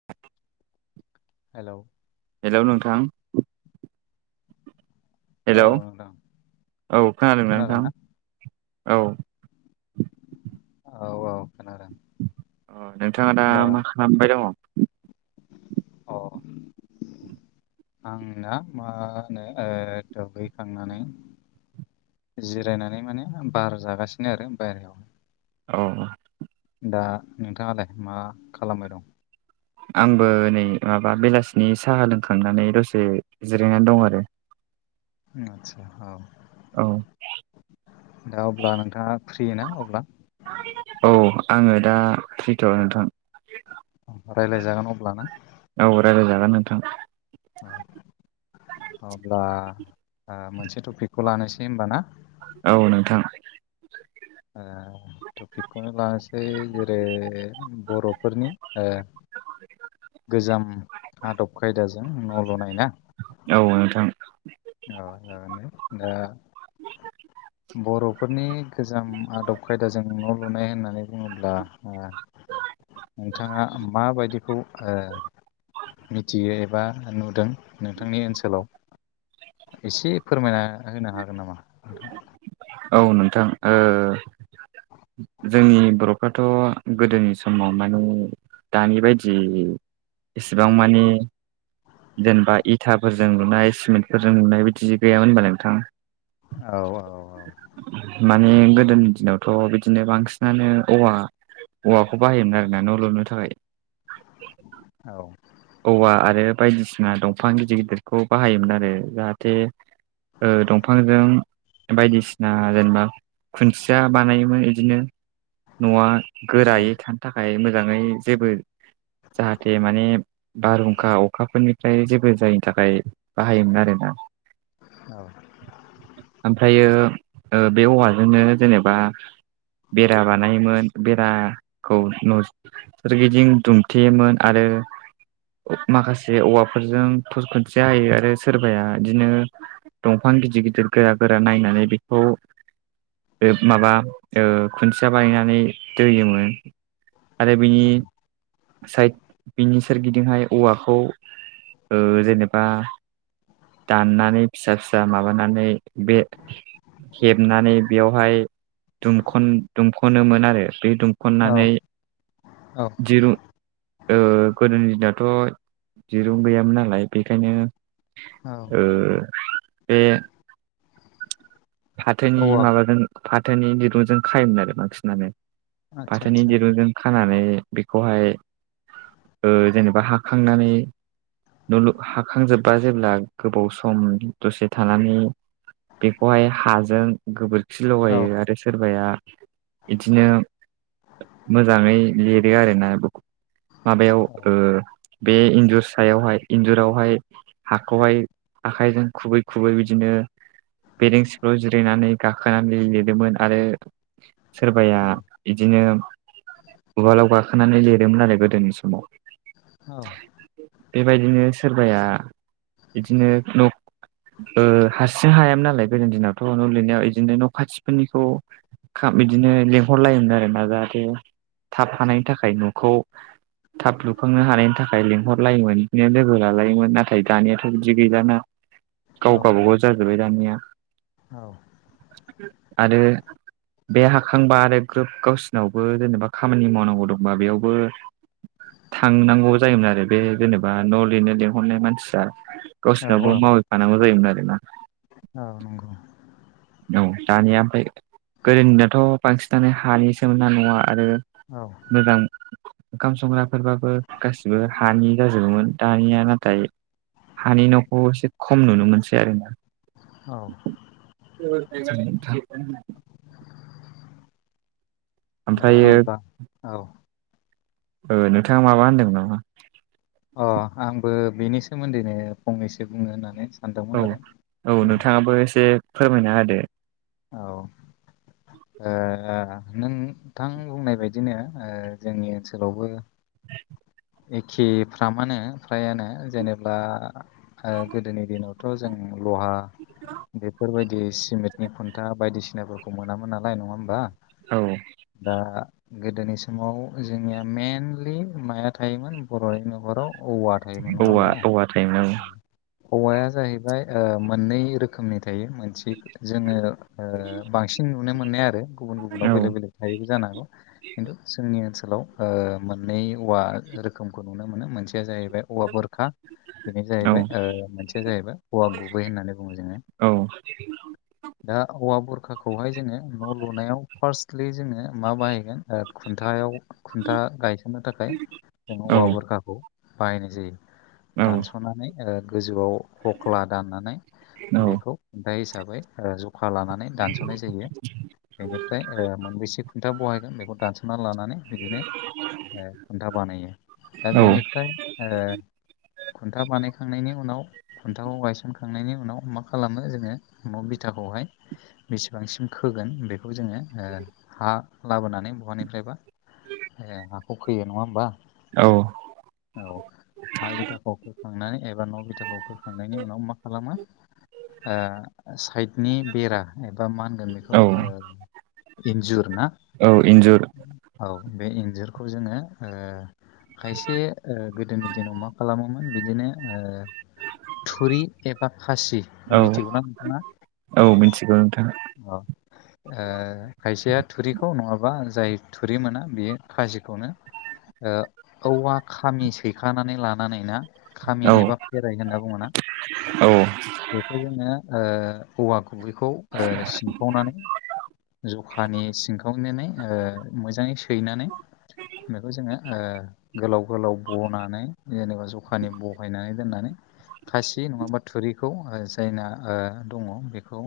[inaudible] Hello hello नोंथां hello औ खोनादोंना नोंथां औ औ औ खोनादों अ नोंथाङा दा मा खालामबाय दङ अ आंना मा होनो दुगैखांनानै जिरायनानै माने बार जागासिनो आरो बाहेरायाव औ दा नोंथाङालाय मा खालामबाय दं आंबो नै माबा बेलासिनि साहा लोंखांनानै दसे जिरायनानै दं आरो आचसा औ औ दा अब्ला नोंथाङा फ्रि ना अब्ला औ आङो दा फ्रिथ नोंथां रायज्लायजागोन अब्ला ना औ रायजो जागोन नोंथां अब्ला मोनसे टपिकखौ लानोसै होमबा ना औ नोंथां ओ टपिकखौनो लानोसै जेरै बर'फोरनि ओ गोजाम आदब खायदाजों न' ल'नाय ना औ नोंथां औ जागोननो दा बर'फोरनि गोजाम आदब खायदाजों न' लुनाय होननानै बुङोब्ला नोंथाङा माबायदिखौ मिथियो एबा नुदों नोंथांनि ओनसोलाव एसे फोरमायना होनो हागोन नामा नोंथाङा औ नोंथां जोंनि बर'फोर थ' गोदोनि समाव माने दानि बायदि इसिबां माने जेनेबा इथाफोरजों नुनाय सिमेन्टफोरजों नुनाय बिदि गैयामोन होनबालाय नोंथां औ औ औ माने गोदोनि दिनावथ' बिदिनो बांसिनानो औवा औवाखौ बाहायोमोन आरो ना न' लुनो थाखाय औ औवा आरो बायदिसिना दंफां गिदिर गिदिरखौ बाहायोमोन आरो जाहाथे दंफांजों बायदिसिना जेनेबा खुन्थिया बानायोमोन बिदिनो न'आ औ गोरायै थानो थाखाय मोजाङै जेबो जाहाथे माने बारहुंखा अखाफोरनिफ्राय जेबो जायैनि थाखाय बाहायोमोन आरोना ओमफ्रायो बे औवाजोंनो जेनेबा बेरा बानायोमोन बेराखौ न सोरगिदिं दुमथेयोमोन आरो ओ माखासे औवाफोरजों फस खुन्थिया होयो आरो सोरबाया इदिनो दंफां गिदिर गिदिर गोरा गोरा नायनानै बेखौ बे माबा ओ खुन्थिया बायनानै दैयोमोन। आरो बिनि औ सायथ बिनि सोरगिदिंहाय औवाखौ ओ जेनेबा दाननानै फिसा फिसा माबानानै बे हेबनानै बेयावहाय दुमख'न दुमख'नोमोन आरो बे औ दुमख'ननानै औ दिरुं ओ गोदोनि दिनथ' दिरुं गैयामोन नालाय बेखायनो औ ओ बे फाथोनि औवा माबाजों फाथोनि दिरुंजों खायोमोन आरो बांसिनानो। आदसा फाथोनि आदसा दिरुंजों खानानै बेखौहाय ओ जेनेबा हाखांनानै न' लु हाखांजोबबा जेब्ला गोबाव सम दसे थानानै बेखौहाय हाजों गोबोरखि औ लगायो। आरो सोरबाया इदिनो मोजाङै लिरो आरो ना माबायाव औ ओ बे इन्जुर सायावहाय इन्जुरावहाय हाखौहाय आखायजों खुबै खुबै बिदिनो बेरेंस ज' जिरायनानै गाखोनानै लिरदोंमोन आरो सोरबाया औ इदिनो उवालाव गाखोनानै लिरोमोन आरो गोदोनि समाव। औ बेबायदिनो सोरबाया इदिनो न' ओ हारसिं हायामोन नालाय गोदोनि दिनावथ' न' लिरनायाव इदिनो न' खाथिफोरनिखौ खा बिदिनो लेंहरलायोमोन आरोना जाहाथे थाब हानायनि थाखाय न'खौ थाब लुखांनो हानायनि थाखाय लिंहरलायोमोन बिदिनो लोगो लालायोमोन। नाथाय दानियाथ' बिदि गैलाना। गाव गाबा गाव जाजोबबाय दानिया। औ आरो बे हाखांबा आरो ग्रोब गावसिनावबो जेनेबा खामानि मावनांगौ दंबा बेयावबो थांनांगौ जायोमोन आरो बे जेनेबा न' लिरनो लिंहरनाय मानसिया गावसोनावबो माहैफानांगौ जायोमोन आरो ना। ओं नोंगौ। औ दानिया ओमफाय गोदोनियाथ' बांसिनानो हानि सोमोनना न'आ आरो औ मोजां ओंखाम संग्राफोरबाबो गासिबो हानि जाजोबोमोन। दानिया नाथाय हानि न'खौ एसे खम नुनो मोनसै आरो ना। औ [unintelligible] दे ओमफ्रायो अ'बबा औ ओ नोंथाङा माबा होनदोंमोन नामा? अ' आंबो बेनि सोमोन्दैनो फंनैसो बुंनो होननानै सानदोंमोन औ आरो औ उम, नोंथाङाबो एसे फोरमायना होदो। औ ओ आ नोंथां बुंनाय बायदिनो ओ जोंनि ओनसोलावबो एखे फ्रामानो फ्रायानो जेनेब्ला ओ गोदोनि दिनाव थ' जों लहा बेफोरबायदि सिमेटनि खुन्था बायदिसिना फोर खौ मोनामोन नालाय नङा होमबा? औ दा गोदोनि समाव जोंनिया मेनलि माया थायोमोन बर'नि न'खराव औवा थायोमोन नङा औवा होमबा औवा थायोमोन हौवाया जाहैबाय ओ मोननै रोखोमनि थायो थि जोङो ओ बांसिन नुनो मोननाया आरो गुबुन गुबुनाव औ बेलेग बेलेग थायोबो जानो हागौ खिन्थु जोंनि ओनसोलाव मोननै औवा रोखोमखौ नुनो मोनो मोनसेया जाहैबाय औवा बुरखा बेनो औ जाहैबाय ओ मोनसे सेया जाहैबाय हौवा गुबै होननानै बुङो जोङो औ दा औवा बुरखाखौहाय जोङो न' लुनायाव फार्स्टलि जोङो मा बाहाय [unintelligible] ओ खुन्थायाव खुन्था गायसननो थाखाय जों औ औवा बुरखाखौ बाहायनाय जायो औ दानस'नानै ओ गोजौआव हख्ला दाननानै औ बेखौ [unintelligible] हिसाबै जखा लानानै दानस'नाय जायो बेनिफ्राय ओ मोनबेसे खुन्था बहायगोन बेखौ दानस'ना लानानै बिदिनो ओ खुन्था बानायो दा बेनिफ्राय ओ खुन्था बानायखांनायनि उनाव खुन्थाखौ गायसनखांनायनि उनाव मा खालामो जोङो न' बिथाखौहाय बेसेबांसिम खोगोन बेखौ जोङो ओ हा लाबोनानै बहानिफ्रायबा ए हाखौ खोयो नङा होमबा औ औ हा बिथाखौ खोखांनानै एबा न' बिथाखौ खोखांनायनि उनाव मा खालामो ओ साइडनि बेरा एबा मा होनगोन औ बेखौ ओ इन्जुर ना औ इन्जुर औ बे इन्जुरखौ जोङो ओ खायसे ओ गोदोनि दिनाव मा खालामोमोन बिदिनो ओ थुरि एबा फासि औ मिथिगौ ना नोंथाङा औ मिथिगौ नोंथां अ ओ खायसेया थुरिखौ नङाबा जाय थुरि मोना बेयो खाजिखौनो ओ औवा खामि सैखानानै लानानै ना खामि औ एबा फेरायो होनना बुङोना औ बेखौ जोङो ओ औवा गुबैखौ ओ सिनखावनानै जखानि सिनखावनानै ओ मोजाङै सैनानै बेखौ जोङो ओ गोलाव गोलाव बनानै जेनेबा जखानि बहायनानै दोननानै खासि नङाबा थुरिखौ ओ जायना ओ दङ बेखौ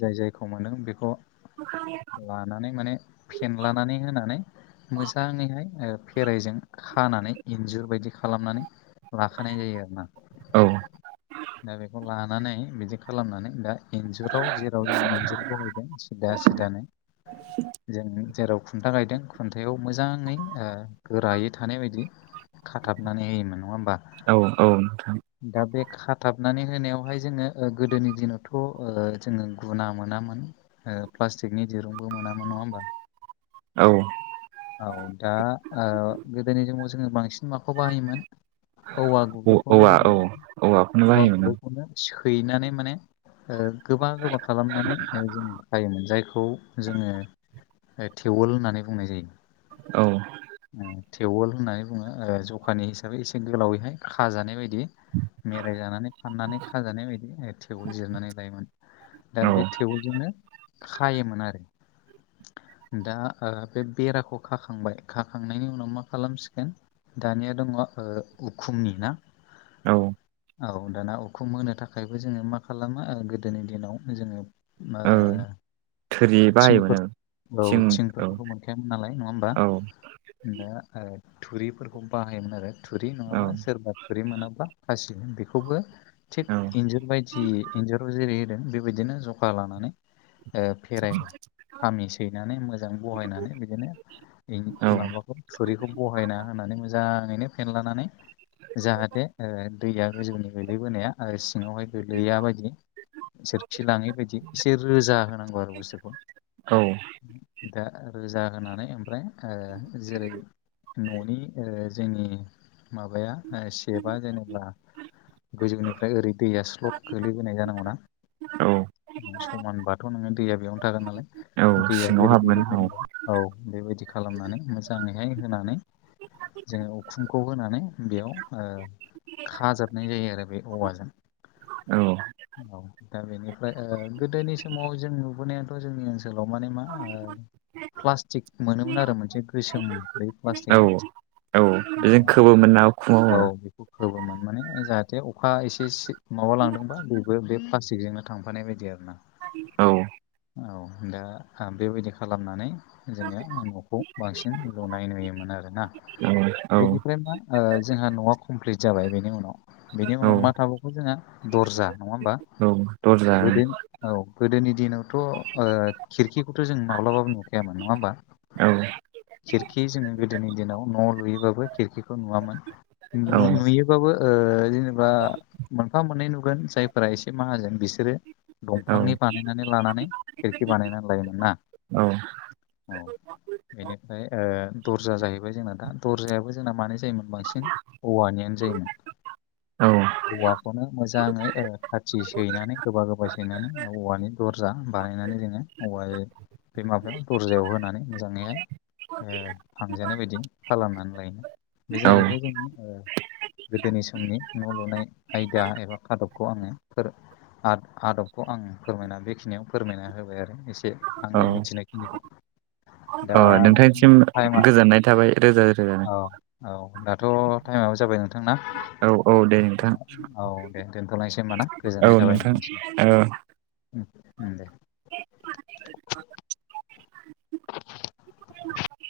जाय जायखौ मोनो बेखौ लानानै माने फेनलानानै होनानै मोजाङैहाय ओ फेराइजों खानानै इन्जुर बायदि खालामनानै लाखानाय जायो आरोना औ दा बेखौ लानानै बिदि खालामनानै दा इन्जुराव जेराव जों इन्जुर बहायगोन सिदा सिदानै जों जेराव खुन्था गायदों खुन्थायाव मोजाङै ओ गोरायै थानाय बायदि खाथाबनानै होयोमोन नङा होमबा औ औ नोंथां दा बे खाथाबनानै होनायावहाय जोङो ओ गोदोनि दिनावथ' ओ जोङो गुना मोनामोन ओ प्लास्टिकनि दिरुंबो मोनामोन नङा होमबा औ औ दा ओ गोदोनि समाव जोङो बांसिन माखौ बाहायोमोन औवा गुबैखौनो औवा औ जोङो औवाखौनो औवा बाहायोमोन आं गुबैखौनो सैनानै माने ओ गोबा गोबा खालामनानै [unintelligible] जों खायोमोन जायखौ जोङो ओ थेवोल होननानै बुंनाय जायो औ थेवोल होननानै बुङो ओ जखानि हिसाबै एसे गोलावैहाय खाजानाय बायद बिदि मेराय जानानै फाननानै खाजानाय बायदि थेवबोल जिरनानै लायोमोन दा औ बे थेवजोंनो खायोमोन आरो दा ओ बे बेराखौ खाखांबाय खाखांनायनि उनाव मा खालामसिगोन दानिया दङ ओ उखुमनि ना औ। औ दाना उखुम होनो थाखायबो जोङो मा खालामो ओ‌ गोदोनि दिनाव जोङो ओ औ थोरि बाहायोमोन थिंफोर आं औ थिंफोरखौथ' मोनखायामोन नालाय नङा हो औ। दा ओ‌ थुरिफोरखौ बाहायोमोन आरो थुरि औ नङाबा सोरबा थुरि मोनाब्ला फासि बेखौबो थिक औ इन्जुर बाय जि एन्जराव जेरै होदों बेबायदिनो जखा लानानै फेराइ खामि सैनानै मोजां बहायनानै बिदिनो [unintelligible] माबाखौ थुरिखौ बहायना होननानै मोजाङैनो फेनलानानै जाहाथे ओ दैया गोजौनि गोलैबोनाया आरो सिङावहाय गोलैया बायदि सोरखि लाङै बायदि एसे रोजा होनांगौ आरो बुस्थुखौ औ। दा रोजा होनानै ओमफ्राय ओ जेरै न'नि ओ जोंनि माबाया ओ सेबआ जेनेबा गोजौनिफ्राय ओरै दैया स्लद गो्लैबोनाय जानांगौ ना। औ समानबाथ' नोङो दैया बेयावनो थागोन नालाय औ दैया सिङाव जेरै हाबगोन औ गोलैगोन औ बेबायदि खालामनानै मोजाङैहाय होनानै जोङो उखुमखौ होनानै बेयाव खाजाबनाय जायो आरो बे औवाजों। औ। औ दा बेनिफ्राय ओ गोदोनि समाव जों नुबोनायाथ' जोंनि ओनसोलाव माने मा प्लास्टिक मोनोमोन आरो मोनसे गोसोम बै औ प्लास्टिकआ औ दा इजों खबोमोन ना उखुमाव। औ बेखौ खबोमोन माने जाहाथे अखा एसे सि माबा लांदोंबा बेबो बे प्लास्टिक जोंनो थांफानाय बायदि आरो ना औ। औ दा आ बेबायदि खालामनानै जोङो न'खौ बांसिन लुनाय नुयोमोन आरोना औ औ बेनिफ्राय मा ओ जोंहा न'आ कमप्लिट जाबाय बेनि उनाव बेनि औ उनाव मा थाबावखौ जोंहा दर्जा नङा होमबा औ दरजा गोदोनि औ गोदोनि दिनावथ' ओ खिरखिखौथ' जों माब्लाबाबो नुखायामोन नङाहोमबा? औ खिरखि जोङो गोदोनि दिनाव न' लुयोबाबो खिरखिखौ नुवामोन औ लु नुयो बाबो ओ जेनेबा मोनफा मोननै नुगोन जायफोरा एसे माहाजोन बिसोरो दंफांनि बानायनानै लानानै खिरखि बानायनानै लायोमोन ना औ। औ बेनिफ्राय ओ दर्जा जाहैबाय जोंना दा दर्जायाबो जोंना मानि नि जायोमोन बांसिन औवानियानो जायोमोन औ औवखौनो मो मोजाङै खाथि सैनानै गोबा गोबा सैनानै औवानि दरजा बानायनानै जोङो औवा बे माबायाव दरजायाव होनानै मोजाङैहाय ओ फांजानाय बायदि खालामनानै लायोन बे औ जाहैबाय जोंनि ओ गोदोनि समनि न' लुनाय आयदा एबा आदबखौ आङो फोर आं आदबखौ आं फोरमायना बेखिनियाव फोरमायना होबाय आरो एसे औ। बिनिखौ दा अ नों नोंथांनिसिम टाइमा गोजोननाय थाबाय रोजा रोजा औ औ दाथ टाइमआबो जाबाय नोंथांना? औ औ दे नोंथां औ दे दोनथ'नायसै होमबाथ ना औ गोजोननाय थाबाय नोंथां नोंथांनिसिम औ ओं दे [unintelligible]